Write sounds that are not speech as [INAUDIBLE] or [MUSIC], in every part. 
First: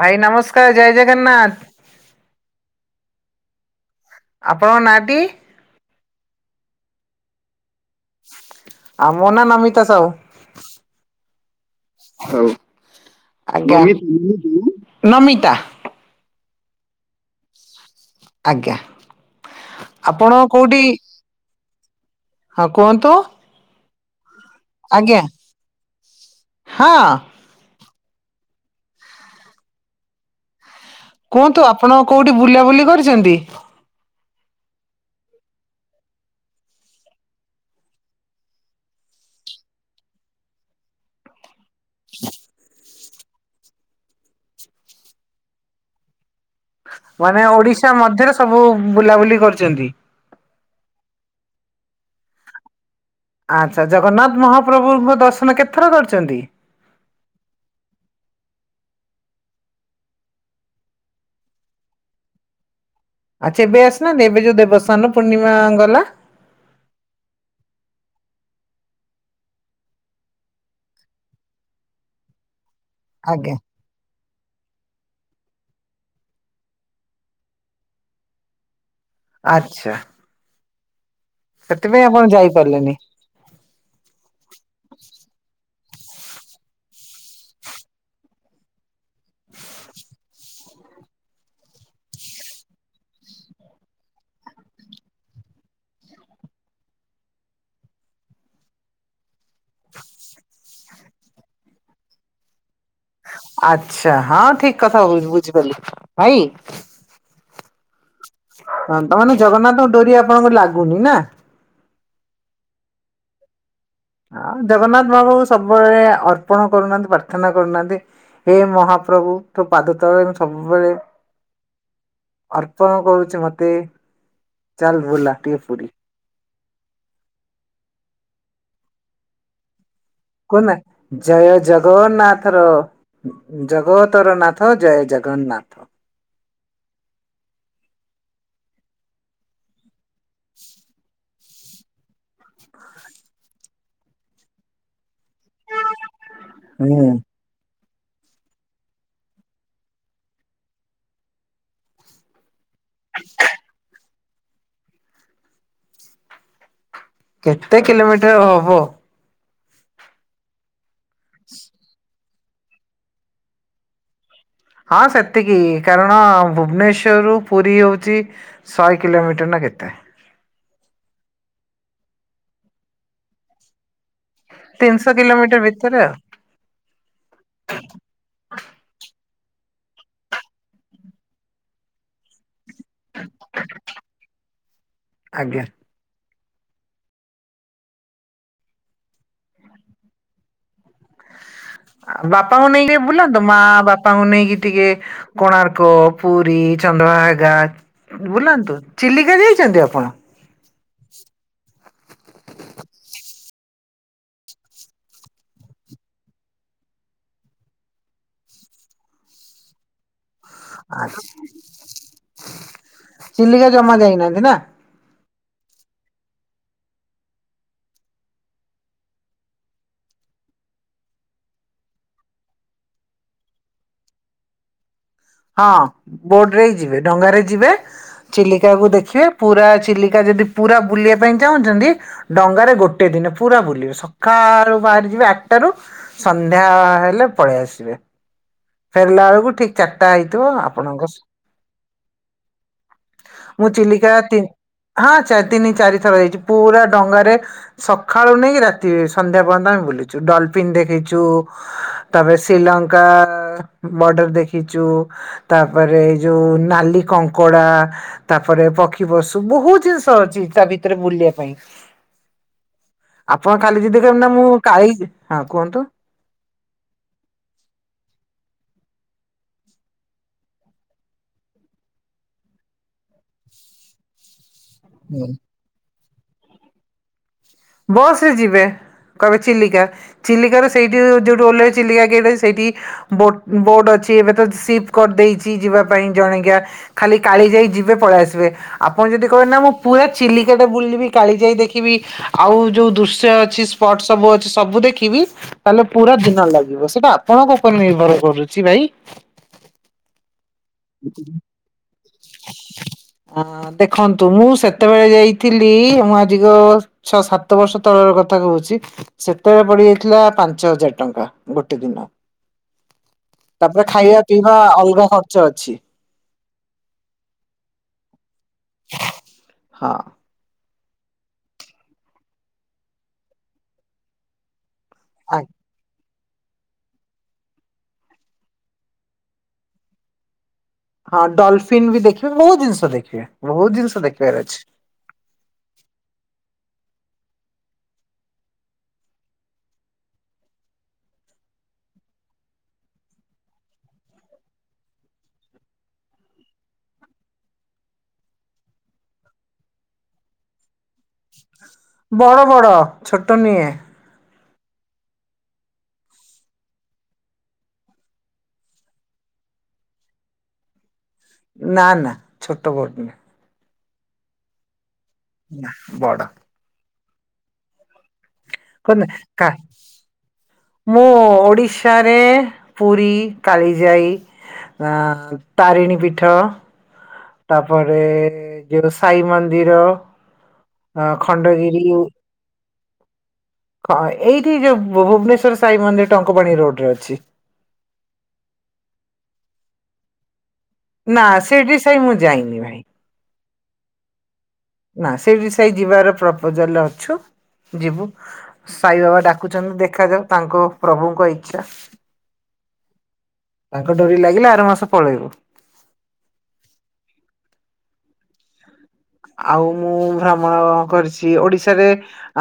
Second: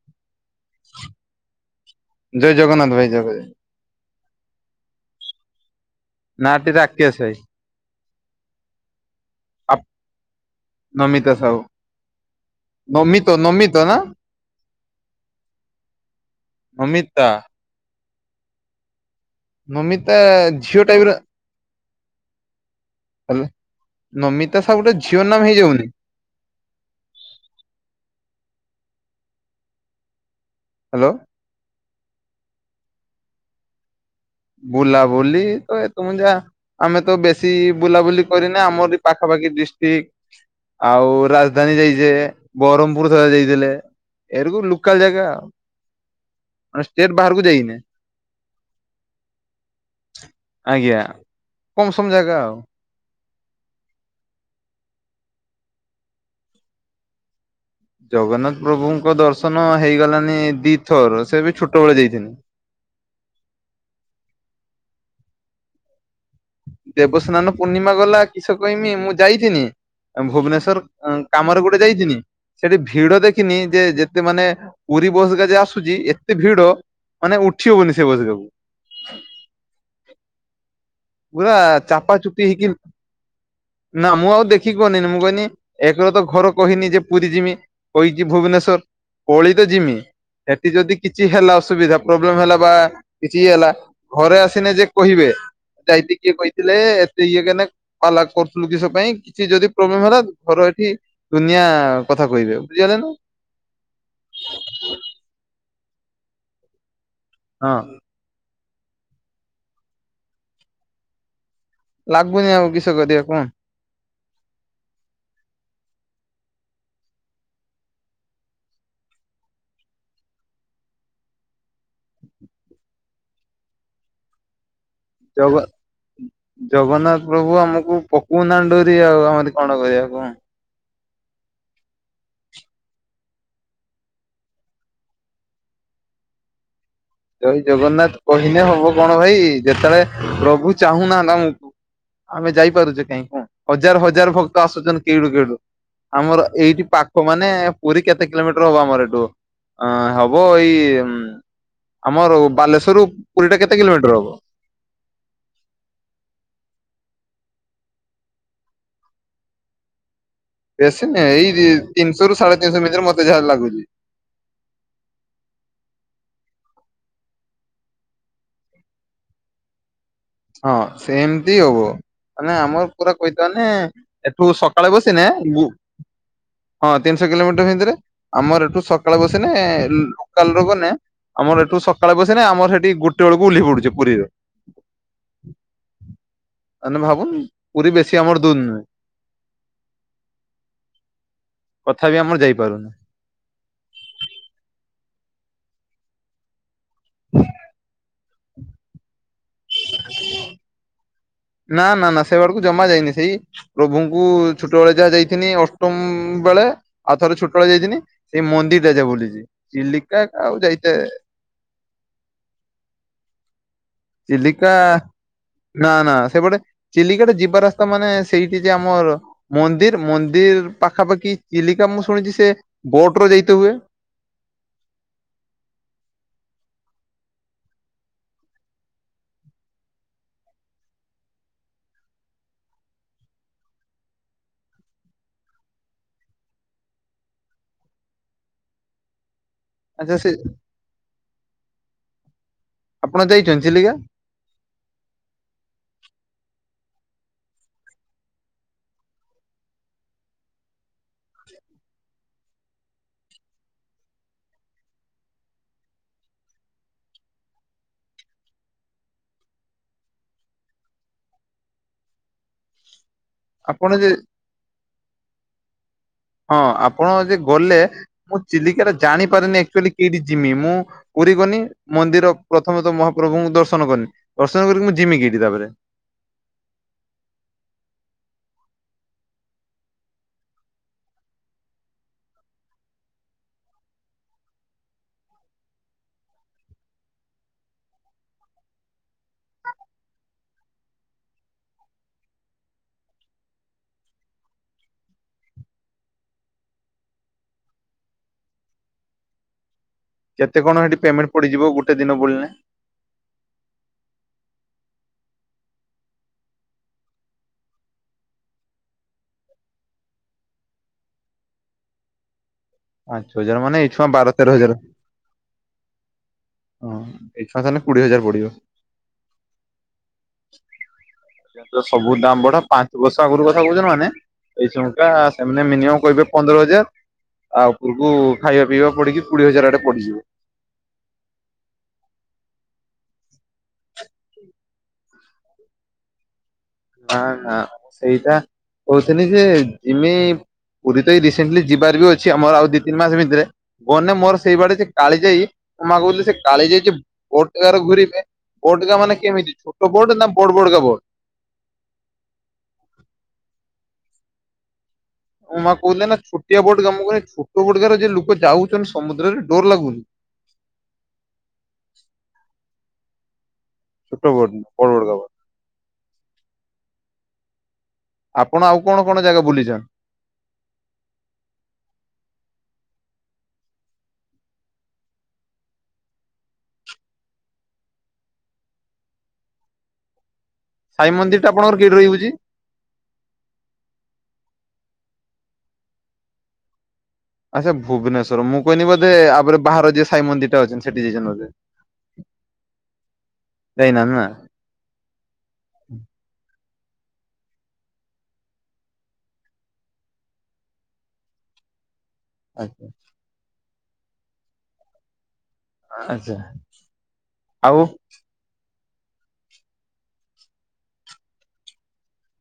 ଭାଇ ନମସ୍କାର, ଜୟ ଜଗନ୍ନାଥ। ଜୟ ଜଗନ୍ନାଥ ଭାଇ ଜଗ ଜୟ। ଆପଣଙ୍କ ନାଁଟି। ନା ଟି ରାକେଶ ଭାଇ। ଆଉ ମୋ ନା ଆ ନମିତା ସାହୁ। ନମିତା ସାହୁ। ହଉ ନମିତ ଆଜ୍ଞା, ନମିତ ନା [UNINTELLIGIBLE] ନମିତା। ମମିତା। ଆଜ୍ଞା। ନମିତା ଆପଣ କୋଉଠି ଝିଅ ଟାଇପ ର ହଁ କୁହନ୍ତୁ। ନମିତା ସା ଗୋଟେ ଆଜ୍ଞା ଝିଅ ନାମ ହେଇଯାଉନି। ହଁ। ହାଲୋ। କୁହନ୍ତୁ। ଆପଣ କୋଉଠି ବୁଲାବୁଲି କରିଛନ୍ତି? ବୁଲା ବୁଲି ତ। [UNINTELLIGIBLE] ଆମେ ତ ବେଶୀ ବୁଲାବୁଲି କରିନେ। ଆମରି ପାଖାପାଖି ଡିଷ୍ଟ୍ରିକ୍ଟ ଆଉ ରାଜଧାନୀ ଯାଇଚେ। ବ୍ରହ୍ମପୁର ଥରେ ଯାଇଥିଲେ। ଏରକୁ ଲୁକାଲ୍ ଜାଗା। ମାନେ ଷ୍ଟେଟ ବାହାରକୁ ମାନେ ଯାଇନି ଓଡିଶା ମଧ୍ୟରେ ସବୁ ବୁଲାବୁଲି କରିଛନ୍ତି। ଆଜ୍ଞା। କମ୍ ସମ ଜାଗା ଆଉ। ଆଚ୍ଛା। ଜଗନ୍ନାଥ ମହାପ୍ରଭୁଙ୍କ ଦର୍ଶନ କେତେଥର କରିଛନ୍ତି? ଜଗନ୍ନାଥ ପ୍ରଭୁଙ୍କ ଦର୍ଶନ ହେଇଗଲାନି ଦିଥର। ସେ ବି ଛୋଟ ବେଳେ ଯାଇଥିନି। ଆଚ୍ଛା ଏବେ ଆସିନାହାଁନ୍ତି? ଏବେ ଯୋଉ ଦେବସ୍ନାନ ପୂର୍ଣ୍ଣିମା ଗଲା। ଦେବସ୍ନାନ ପୂର୍ଣ୍ଣିମା ଗଲା କିସ କହିମି ମୁଁ ଯାଇଥିନି। ଭୁବନେଶ୍ଵର କାମରେ ଗୋଟେ ଯାଇଥିନି। ସେଠି ଭିଡ ଆଜ୍ଞା ଦେଖିନି ଯେ ଯେ ଏତେ ମାନେ ପୁରୀ ବସ୍ ହେରିକା ଯୋଉ ଆସୁଚି ଏତେ ଭିଡ଼ ମାନେ ଉଠି ହଉନି ସେ ବସ୍ ରାକୁ। ଆଚ୍ଛା। ପୁରା ସେଥିପାଇଁ ଚାପା ଆପଣ ଚୁପି ହେଇକି ଯାଇପାରିଲେନି ନା ମୁଁ ଆଉ ଦେଖିକି ଗନିନି। ମୁଁ କହିନି ଏକରେ ତ ଘରେ କହିନି ଯେ ପୁରୀ ଯିବି କହିଚି ଭୁବନେଶ୍ଵର। ପଳେଇ ତ ଯିମି। ସେଠି ଯଦି କିଛି ହେଲା ଅସୁବିଧା ପ୍ରୋବ୍ଲେମ୍ ହେଲା ବା କିଛି ହେଲା ଘରେ ଆସିନେ ଯେ କହିବେ, ଯାଇକି କିଏ କହିଥିଲେ ଏତେ ଇଏ କେନେ ପାଲା କରୁଥିଲୁ କିଷ ପାଇଁ, କିଛି ଯଦି ପ୍ରୋବ୍ଲେମ ହେଲା ଘର ଏଠି ଦୁନିଆ କଥା କହିବେ ବୁଝିହେଲା ନା। ଆଚ୍ଛା। ହଁ ଠିକ୍ କଥା କହୁଛନ୍ତି ବୁଝିପାରିଲି। ଭାଇ ହଁ। ତା ମାନେ ଜଗନ୍ନାଥଙ୍କ ଡୋରି ଆପଣଙ୍କ ର ଲାଗୁନି ନା? ଲାଗୁନି ଆଉ କିଷ କରିବା କୁହ। ହଁ ଜଗନ୍ନାଥ ପ୍ରଭୁ ସବୁବେଳେ ଅର୍ପଣ କରୁନାହାନ୍ତି ପ୍ରାର୍ଥନା କରୁନାହାନ୍ତି। ହେ ମହାପ୍ରଭୁ ତୋ ପାଦ ତଳେ ମୁଁ ସବୁବେଳେ ଅର୍ପଣ କରୁଚି ମତେ। ଚାଲ୍ ବୁଲା ଜଗ ଟିକେ ପୁରୀ। ଜଗନ୍ନାଥ ପ୍ରଭୁ ଆମକୁ ପକଉ ନାହାନ୍ତି ଡୋରୀ ଆଉ ଆମରି କଣ କରିବା କୁହ। କୁହ ନା ଜୟ ଜଗନ୍ନାଥ ର। ଜଗତର ନାଥ ଜୟ ଜଗନ୍ନାଥ। ଜୟ ଜଗନ୍ନାଥ କହିଲେ ହବ କଣ ଭାଇ। ଯେତେବେଳେ ପ୍ରଭୁ ଚାହୁଁ ନାହାନ୍ତି ଆମକୁ। ଆମେ ଯାଇପାରୁଚେ କାହିଁ କଣ। ହଜାର ହଜାର ଭକ୍ତ ଆସୁଛନ୍ତି କେଉଡୁ କେଉଡୁ। ଆମର ଏଇଠି ହୁଁ ପାଖ ମାନେ ପୁରୀ କେତେ କିଲୋମିଟର ହବ ଆମର ଏଠୁ? ଅ ହବ ଏଇ ଆମର ବାଲେଶ୍ଵରରୁ ପୁରୀ ଟା କେତେ କିଲୋମିଟର ହବ? କେତେ କିଲୋମିଟର ହବ? ବେଶୀ ନାଇଁ ଏଇ ତିନିଶହରୁ ସାଢେ଼ ତିନିଶହ ଭିତରେ ମତେ ଯାହା ଲାଗୁଚି। ହଁ ସେତିକି। କାରଣ ଭୁବନେଶ୍ଵରରୁୁ ପୁରୀ ହଉଚି ଶହେ କିିଲୋମିଟର ନା କେତେ। ହଁ ସେମତି ହବ। ମାନେ ଆମର ପୁରା କହିଥା ମାନେ ଏଠୁ ସକାଳେ ତିନିଶହ ବସିିନେ କିଲୋମିଟର ଗୁ ଭିତରେ ଆଉ ହଁ ତିନିଶହ କିଲୋମିଟର ଭିତରେ। ଆମର ଏଠୁ ସକାଳେ ବସିନେ ଲୋକାଲ୍ ରୁ ଗଲେ ଆମର ଏଠୁ ସକାଳେ ବସିନେ ଆମର ହେଠି ଗୁଟେ ବେଳକୁ ଓହ୍ଲାଇ ପଡୁଚେ ପୁରୀରେ। ଆଜ୍ଞା। ଅଇନା ଭାବୁନି ପୁରୀ ବେଶୀ ଆମର ଦୁର ନୁଁହେ। ତଥାପି ଆ ଆମର ବାପାଙ୍କୁ ଯାଇପାରୁନୁ ନେଇକି ବୁଲାନ୍ତୁ, ମା ବାପାଙ୍କୁ ନେଇକି ଟିକେ କୋଣାର୍କ ପୁରୀ, ଚନ୍ଦ୍ରଭାଗା ବୁଲାନ୍ତୁ, ଚିଲିକା ଯାଇଛନ୍ତି ଆପଣ? ନା ନା ନା ସେ ଆଡକୁ ଜମା ଯାଇନି, ସେଇ ପ୍ରଭୁଙ୍କୁ ଛୋଟବେଳେ ଯାହା ଯାଇଥିନି ଅଷ୍ଟମ ବେଳେ ଆଉ ଥରେ ଛୋଟବେଳେ ଯାଇଥିନି ସେଇ ମନ୍ଦିରଟା ଯା ବୁଲିଛି ଚିଲିକା ଆଉ ଯାଇ ଆଛା ଚିଲିକା ଜମା ଯାଇନି। ଚିଲିକା ନା ନା ସେପଟେ ଚିଲିକାଟା ଯିବା ରାସ୍ତା ମାନେ ସେଇଠି ଯେ ଆମର ମନ୍ଦିର ମନ୍ଦିର ପାଖାପାଖି ଚିଲିକା ମୁଁ ଶୁଣିଛି ସେ ବୋଟ ର ଯାଇତେ ହୁଏ। ହଁ ବୋଟ ରେ ହି ଯିବେ ଡଙ୍ଗାରେ ଯିବେ ଚିଲିକାକୁୁ ଦେଖିବେ ପୁରା ଚିଲିକା ଯଦି ପୁରା ବୁଲିବା ପାଇଁ ଚାହୁଁଛନ୍ତି ଡଙ୍ଗାରେ ଗୋଟେ ଦିନ ପୁରା ବୁଲିବେ ସକାଳୁ ବାହାରି ଯିବେ ଆଠଟାରୁ ସନ୍ଧ୍ୟା ହେଲେ ପଳେଇ ଆସିବେ। ଫେରିଲା ବେଳକୁ ଠିକ ଚାର ଟା ଆଚ୍ଛା ସେ ହେଇଥିବ ଆପଣଙ୍କ ଶ୍, ଆପଣ ଯାଇଛନ୍ତି ମୁଁ ଚିଲିକା ତିନ୍ ହଁ ଚାର ତିନି ଚାରିଥର ଯାଇଛି ପୁରା ଡଙ୍ଗାରେ ସଖାଳୁ ନେଇକି ରାତି ସନ୍ଧ୍ୟା ପର୍ଯ୍ୟନ୍ତ ଆମେ ବୁଲିଛୁ ଡଲଫିନ୍ ଦେଖେଇ ଚୁ ତାପରେ ଶ୍ରୀଲଙ୍କା ବର୍ଡର ଦେଖି ଚୁ ତାପରେ ଏ ଯୋଉ ନାଲି କଙ୍କଡ଼ା ତାପରେ ପକ୍ଷୀ ପଶୁ ବହୁତ ଜିନିଷ ଅଛି ତା ଭିତରେ ବୁଲିବା ପାଇଁ। [INAUDIBLE] ଆପଣ କାଲି ଯଦି କହିବେ ନା ମୁଁ କାଇଁ ହଁ କୁହନ୍ତୁ ହଁ ଆପଣ ଯେ ଗଲେ ମୁଁ ଚିଲିକା ଟା ଜାଣିପାରିନି ଆକଚୁଆଲି କେଠି ଜିମି ମୁଁ କୋଉଠି କି କନି ମନ୍ଦିର ପ୍ରଥମେ ତ ମହାପ୍ରଭୁଙ୍କୁ ଦର୍ଶନ କନି ଦର୍ଶନ କରିକି ମୁଁ ଜିମି ହୁଁ କେଠି ତାପରେ? ବସ ରେ ଯିବେ କହିବେ ଚିଲିକା। ଚିଲିକାରେ ସେଇଠି ଯୋଉ ଯୋଉଠୁ ଓହ୍ଲେଇବେ ଚିଲିକା କେଠି ଅଛି ସେଇଠି। ବୋଟ୍ ବୋଟ ଅଛି ଏବେ ତ ସିପ କରିଦେଇଛି ଯିବା ପାଇଁ ଜଣିକିଆ। ଖାଲି କାଳିଜାଇ ଯିବେ ପଳେଇ ଆସିବେ। ଆପଣ ଯଦି କହିବେ ନା ମୁଁ ପୁରା ଚିଲିକା ଟା ବୁଲିବି କାଳି ଯାଇ ଦେଖିବି ଆଉ ଯୋଉ ଦୃଶ୍ୟ ଅଛି ସ୍ପଟ୍ ସବୁ ଅଛି ସବୁ ଦେଖିବି ତାହେଲେ ପୁରା ଦିନ ଲାଗିବ ସେଟା ଆପଣଙ୍କ ଉପରେ ନିର୍ଭର କରୁଛି ଭାଇ। କେତେ କଣ ହେଠି ପେମେଣ୍ଟ ପଡିଯିବ ଗୋଟେ ଦିନ ବୁଲିଲେଁ? ହଁ ଦେଖନ୍ତୁ ମୁଁ ସେତେବେଳେ ଯାଇଥିଲି ମୁଁ ଆଜିିକ ଛଅ ସାତ ବର୍ଷ ତଳର କଥା କହୁଛି ସେତେବେଳେ ପଡିିଯାଇଥିଲା ପାଞ୍ଚ ହଜାର ଟଙ୍କା ଗୋଟେ ଦିନ। ପାଞ୍ଚ ହଜାର ମାନେ ତାପରେ ଏଇ ଛୁଆଁ ଖାଇବା ବାର ତେର ପିଇବା ହଜାର ଅଲଗା ଖର୍ଚ୍ଚ ଅଛି। ହଁ [UNINTELLIGIBLE] ତାହେଲେ କୋଡିଏ ହଜାର ପଡିବ। ହଁ। ସେ ତ ସବୁ ଦାମ ବଢା ପାଞ୍ଚ ବର୍ଷ ଆଗରୁ କଥା କହୁଛନ୍ତି ମାନେ ଏଇଚୁଙ୍କା ଆ ସେମାନେ ମିନିୟମ କହିବେ ପନ୍ଦର ହଜାର ଆଉ ଉପରକୁ ଖାଇବା ପିଇବା ପଡିକି କୁଡିଏ ହଜାର ଆଡେ ପଡିଯିବ। ହଁ ଡଲଫିିନ ବି ଦେଖିବେ ବହୁତ ଜିନିଷ ଦେଖିବେ ବହୁତ ଜିନିଷ ଦେଖିବାର ଅଛି। ନା ନା ମୁଁ ସେଇଟା କହୁଥିନି ଯେ ଜିମି ପୁରୀ ତ ଏଇ ରିସଣ୍ଟଲି ଯିବାର ବି ଅଛି ଆମର ଆଉ ଦି ତିନି ମାସ ଭିତରେ। ଗନେ ମୋର ସେଇ ବାଡେ ଯେ କାଳି ଯାଇ ମୋ ମା କହୁଥିଲି ସେ କାଳି ଯାଇଛି ବୋଟ ଘୁରିବେ। ବୋଟକା ମାନେ କେମିତି ଛୋଟ ବୋଟ ନା ବଡ ବଡ କା ବୋଡ? ବଡ ବଡ ଛୋଟ ନୁହେଁ। ମୋ ମାଆ କହୁଥିଲେ ନା ଛୋଟିଆ ବୋଟ କାମ କରେ ଛୋଟ ବୋଟ ଗାରେ ଲୋକ ଯାଉଛନ୍ତି ସମୁଦ୍ରରେ ଡର ଲାଗୁନି। ନା ନା ଛୋଟ ବୋଟ ନୁହଁ। ଛୋଟ ବୋଟ ନୁହଁ ବଡ ବଡ ଗାବ। ନା ବଡ। ଆପଣ ଆଉ କ କଣ କଣ ଜାଗା କା ବୁଲିଛନ୍? ମୁଁ ଓଡିଶାରେ ପୁରୀ, କାଳି ଯାଇ। ଆ ତାରିଣୀ ପୀଠ। ତାପରେ ଯୋଉ ସାଇ ମନ୍ଦିର। ଅ ସାଇ ମନ୍ଦିର ଟା ଆପଣଙ୍କର ଖଣ୍ଡଗିରି। କେଇଠି ରହିଯାଉଛି? ହଁ ଏଇଠି ଯୋଉ ଭୁବନେଶ୍ଵର ସାଇ ମନ୍ଦିର ଟଙ୍କପାଣି ରୋଡରେ ଅଛି। ଆଚ୍ଛା ଭୁବନେଶ୍ୱର ମୁଁ କହନି ବୋଧେ ଆପରେ ବାହାର ଯିଏ ସାଇ ମନ୍ଦିର ଟା ଅଛନ୍ତି। ସେଠି ନା ଯାଇଛନ୍ତି ବୋଧେ ସେଇଠି ସେଇ ମୁଁ ଯାଇନି ଭାଇ। ଯାଇନା ନା? ନା ସେଇଠି ସେଇ ଯିବାର ପ୍ରପୋଜାଲରେ ଅଛୁ ଯିବୁ। ସାଇବାବା ଡାକୁଛନ୍ତି ଦେଖାଯାଉ ତାଙ୍କ ପ୍ରଭୁଙ୍କ ଇଚ୍ଛା। ଆଜ୍ଞା। ତାଙ୍କ ଡୋରି ଲାଗିଲେ ଆର ମାସ ପଳେଇବୁ। ଆଚ୍ଛା ଆଉ ଆଉ ମୁଁ ଭ୍ରମଣ କରିଛି ଓଡିଶାରେ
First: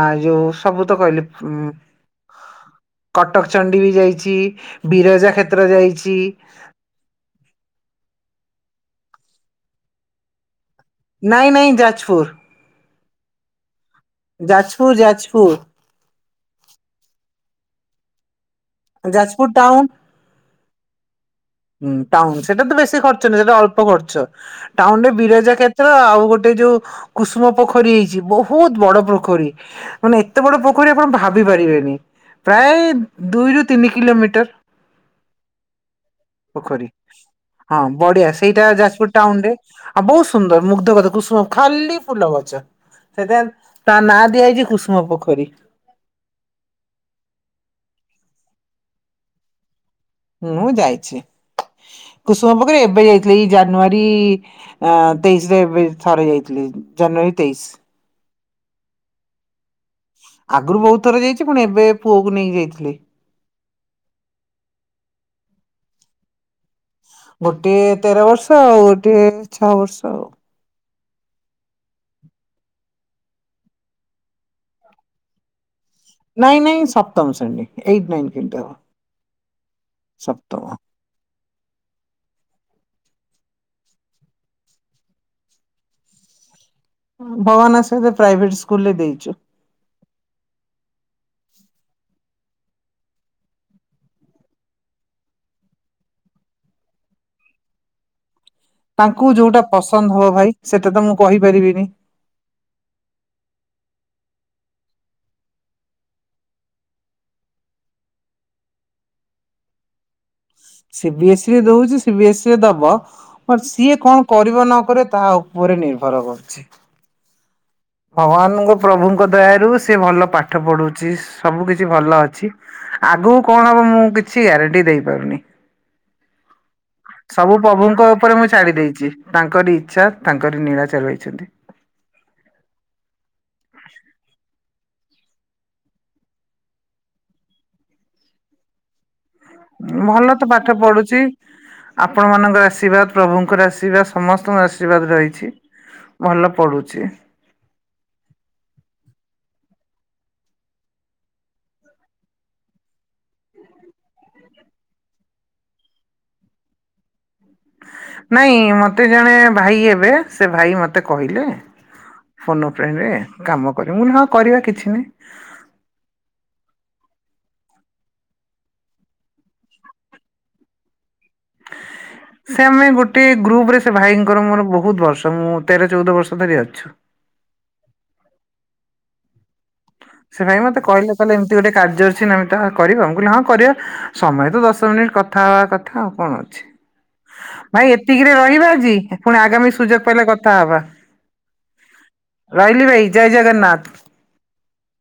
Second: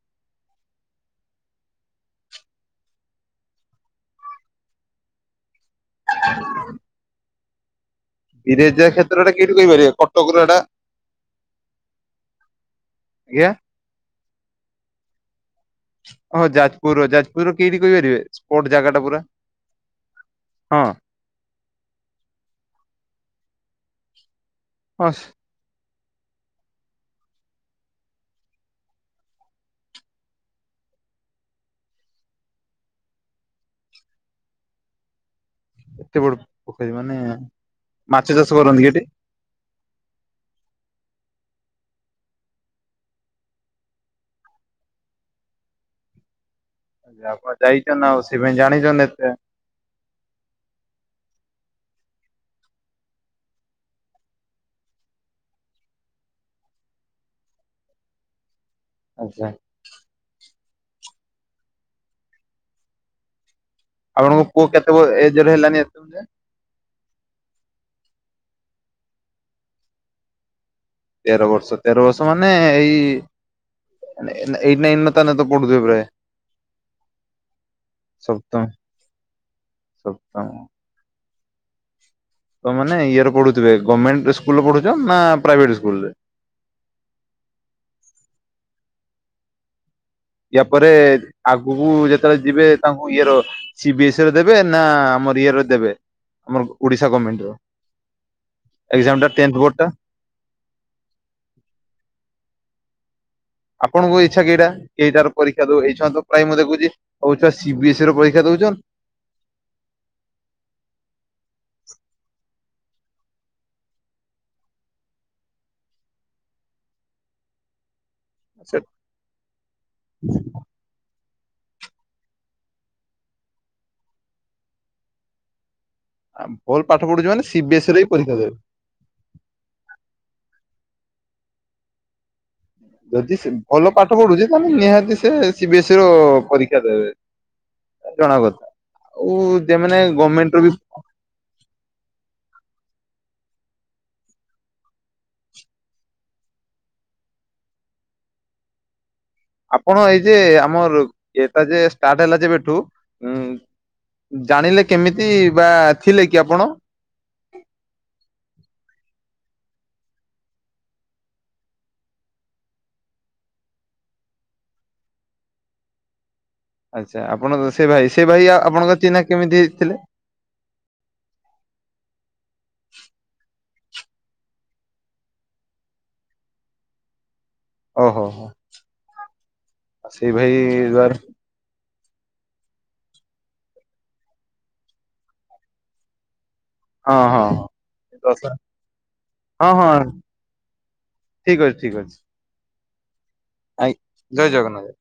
ଆ ଯୋଉ ସବୁ ତ କହିଲି ଉ। କଟକ ଚଣ୍ଡୀ ବି ଯାଇଛି, ବିରଜା କ୍ଷେତ୍ର ଯାଇଛି। ବିରେଜା କ୍ଷେତ୍ରରେଟା କିଠୁ କହିପାରିବ କଟକ ର ଏଟା ନାଇଁ ନାଇଁ ଯାଜପୁର। ଆଜ୍ଞା? ଯାଜପୁର ଯାଜପୁର। ହଁ ଯାଜପୁର ର ଯାଜପୁର ର କେଠି କହିପାରିବେ ସ୍ପୋଟ ଜାଗା ଟା ପୁରା? ଯାଜପୁର ଟାଉନ ହଁ। ହୁଁ ଟାଉନ ସେଟା ତ ବେଶୀ ଖର୍ଚ୍ଚ ନାହି ସେଟା ଅଳ୍ପ ଖର୍ଚ୍ଚ, ହଁ ଟାଉନରେ ବିରେଜା କ୍ଷେ ସେ ଆଉ ଗୋଟେ ଯୋଉ କୁସୁମ ପୋଖରୀ ହେଇଛି ବହୁତ ବଡ ପୋଖରୀ। ମାନେ ଏତେ ବଡ ପୋଖରୀ ଆପଣ ଭାବି ପାରିବେନି ପ୍ରାୟ ଦୁଇରୁୁ ତିନି କିଲୋମିଟର। ଏତେ ବଡ ପୋଖରୀ ମାନେ ହଁ ମାଛ ବଢିଆ ଚାଷ ସେଇଟା କରନ୍ତି କି ଏଠି ଯାଜପୁର ଟାଉନ ରେ। ଆଉ ବହୁତ ସୁନ୍ଦର ମୁଗ୍ଧ କରିଦବ କୁସୁମ ଖାଲି ଫୁଲ ଗଛ। ସେଥିପାଇଁ ତା ନାଁ ଦିଆଯାଇଛି କୁସୁମ ପୋଖରୀ। ଆପଣ ଯାଇଚନା ଆଉ ସେଥିପାଇଁ ଜାଣିଚନ୍ତି ଏତେ। ମୁଁ ଯାଇଛି, କୁସୁମ ପୋଖରୀ ଏବେ ଯାଇଥିଲି ଏଇ ଜାନୁଆରୀ ଅଁ ତେଇଶି ରେ ଏବେ ଥରେ ଯାଇଥିଲି ଜାନୁଆରୀ ତେଇଶୀ। ଆଚ୍ଛା। ଆଗରୁ ବହୁତ ଥର ଯାଇଛି ପୁଣି ଏବେ ପୁଅକୁ ନେଇକି ଯାଇଥିଲି। ଆପଣଙ୍କ ପୁଅ କେତେ ବ ଏଜରେ ହେଲାଣି ଆସି? ଗୋଟିଏ ତେର ବର୍ଷ ଆଉ ଗୋଟିଏ ଛଅ ବର୍ଷ ଆଉ। ତେର ବର୍ଷ ତେର ବର୍ଷ ମାନେ ଏଇ ଏଇ ନାଇନ ତାନେ ତ ପଢୁଥିବ ପ୍ରାୟ। ନାଇଁ ନାଇଁ ସପ୍ତମ ଶ୍ରେଣୀରେ, ଏଇଟ ନାଇନ୍ କେମତି ସପ୍ତମ ହବ ସପ୍ତମ। ତମାନେ ଇଏରେ ପଢୁଥିବେ ଗମେଣ୍ଟ୍ ସ୍କୁଲ୍ ରେ ପଢୁଚ ନା ପ୍ରାଇଭେଟ୍ ସ୍କୁଲ୍ ରେ? ଭଗବାନ୍ ଇଚ୍ଛାରୁ ପ୍ରାଇଭେଟ୍ ସ୍କୁଲ୍ ରେ ଦେଇଚୁ। ଇଆ ପରେ ଆଗୁକୁ ଯେତେବେଳେ ଯିବେ ତାଙ୍କୁ ଇଏର ସି ବିି ଏସ୍ ରେ ଦେବେ ନା ଆମର ଇଏରେ ଦେବେ ଆମର ଓଡିଶା ଗର୍ମେଣ୍ଟ୍ ର? ଏକ୍ଜାମ ଟା ତାଙ୍କୁ ଟେନ୍ଥ ଯଉଟା ବୋର୍ଡ ଟା ପସନ୍ଦ୍ ହବ ଭାଇ ସେଟା ତ ମୁଁ କହିପାରିବିନି। ଆପଣଙ୍କୁ ଇଚ୍ଛା କେଇଟା ଏଇଟାର ପରୀକ୍ଷା ଦଉ ଏଇ ଇଛା ତ ପ୍ରାୟ ମୁଁ ଦେଖୁଚି। ହଉ ଛୁଆ ସି ବି ଏସ୍ ଇ ର ପରୀକ୍ଷା ଦଉଚନ୍ ସିବି ଏସ୍ଇ ରେ ଦଉଚି ସିବି ଏସ୍ ଇ ରେ ଦବ। ହଁ- ସିଏ କଣ କରିବ ନକରିବ ତା ଉପରେ ନିର୍ଭର କରୁଚି। ଭଗବାନଙ୍କ ସେ ପ୍ରଭୁଙ୍କ ଦୟାରୁ ସେ ଭଲ ପାଠ ପଢୁଚି ସବୁ କିଛି ଭଲ ଅଛି। ଆଗକୁ କଣ ହବ ମୁଁ କିଛି ଗ୍ୟାରେଣ୍ଟି ଦେଇ ପାରୁନି। [UNINTELLIGIBLE] ଭଲ୍ ପାଠ ପଢୁ ସବୁ ପ୍ରଭୁଙ୍କ ଉପରେ ମୁଁ ଛାଡି ଦେଇଚି ତାଙ୍କର ଇଚ୍ଛା ତାଙ୍କର ନୀଳା ଚଲେଇଚନ୍ତି। ଯଦି ସେ ଭଲ ପାଠ ପଢୁଚି ତାହେଲେ ନିହାତି ସେ ସି ବିି ଏସ୍ ଇ ର ପରୀକ୍ଷା ଦେବେ। ଜଣା କଥା ଆଉ ଯେମାନେ ଭଲ ତ ଗଭର୍ଣ୍ଣମେଣ୍ଟ ର ବି ପାଠ ପଢୁଚି। ଆପଣମାନଙ୍କ ଆଶୀର୍ବାଦ ପ୍ରଭୁଙ୍କର ଆଶୀର୍ବାଦ ସମସ୍ତଙ୍କ ଆଶୀର୍ବାଦ ରହିଛି। ଭଲ ପଢୁଛି। ଆପଣ ଏଇ ଯେ ଆମର [UNINTELLIGIBLE] ଯେ ଷ୍ଟାର୍ଟ ହେଲା ଯେବେ ଠୁ ଜାଣିଲେ କେମିତି ବା ଥିଲେ କି ଆପଣ? ହଁ। ନାଇଁ ମତେ ଜଣେ ଭାଇ ଏବେ ସେ ଭାଇ ମତେ କହିଲେ। ଫୋନ ଏ ଫ୍ରେଣ୍ଡ୍ ରେ କାମ କରିବୁ ମୁଁ କହିଲି ହଁ କରିବା କିଛି ନାହିଁ। ଆଚ୍ଛା ଆପଣ ସେ ଭାଇ- ସେ ଭାଇ ଆଉ ଆପଣଙ୍କ ଚିହ୍ନା କେମିତି ହେଇଥିଲେ? ସେ ଆମେ ଗୋଟେ ଗ୍ରୁପ୍ ରେ ସେ ଭାଇଙ୍କର ମୋର ବହୁତ୍ ବର୍ଷ ମୁଁ ତେର ଚଉଦ ବର୍ଷ ଧରି ଅଛୁ। ଓ ହୋ ହୋ। ସେଇ ସେ ଭାଇ ମତେ କହିଲେ ଦ୍ଵାରା କହିଲେ ଏମତି ଗୋଟେ କାର୍ଯ୍ୟ ଅଛି ନମିତା କରିବ ମୁଁ କହିଲି ହଁ କରିବା। ସମୟ ତ ଦଶ ମିନିଟ୍ କଥା ହବା କଥା ଆଉ କଣ ଅଛି। ହଁ ହଁ ଭାଇ ଏତିକିରେ ଦଶ- ରହିବା ଆଜି ପୁଣି ଆଗାମୀ ସୁଯୋଗ ପାଇଲେ କଥା ହବା। ଠିକ୍ ଅଛି -ଠିକ୍ ଅଛି। ରହିଲି ଭାଇ ଜୟ ଜଗନ୍ନାଥ୍। ଆଜ୍ଞା ଜୟ ଜଗନ୍ନାଥ୍।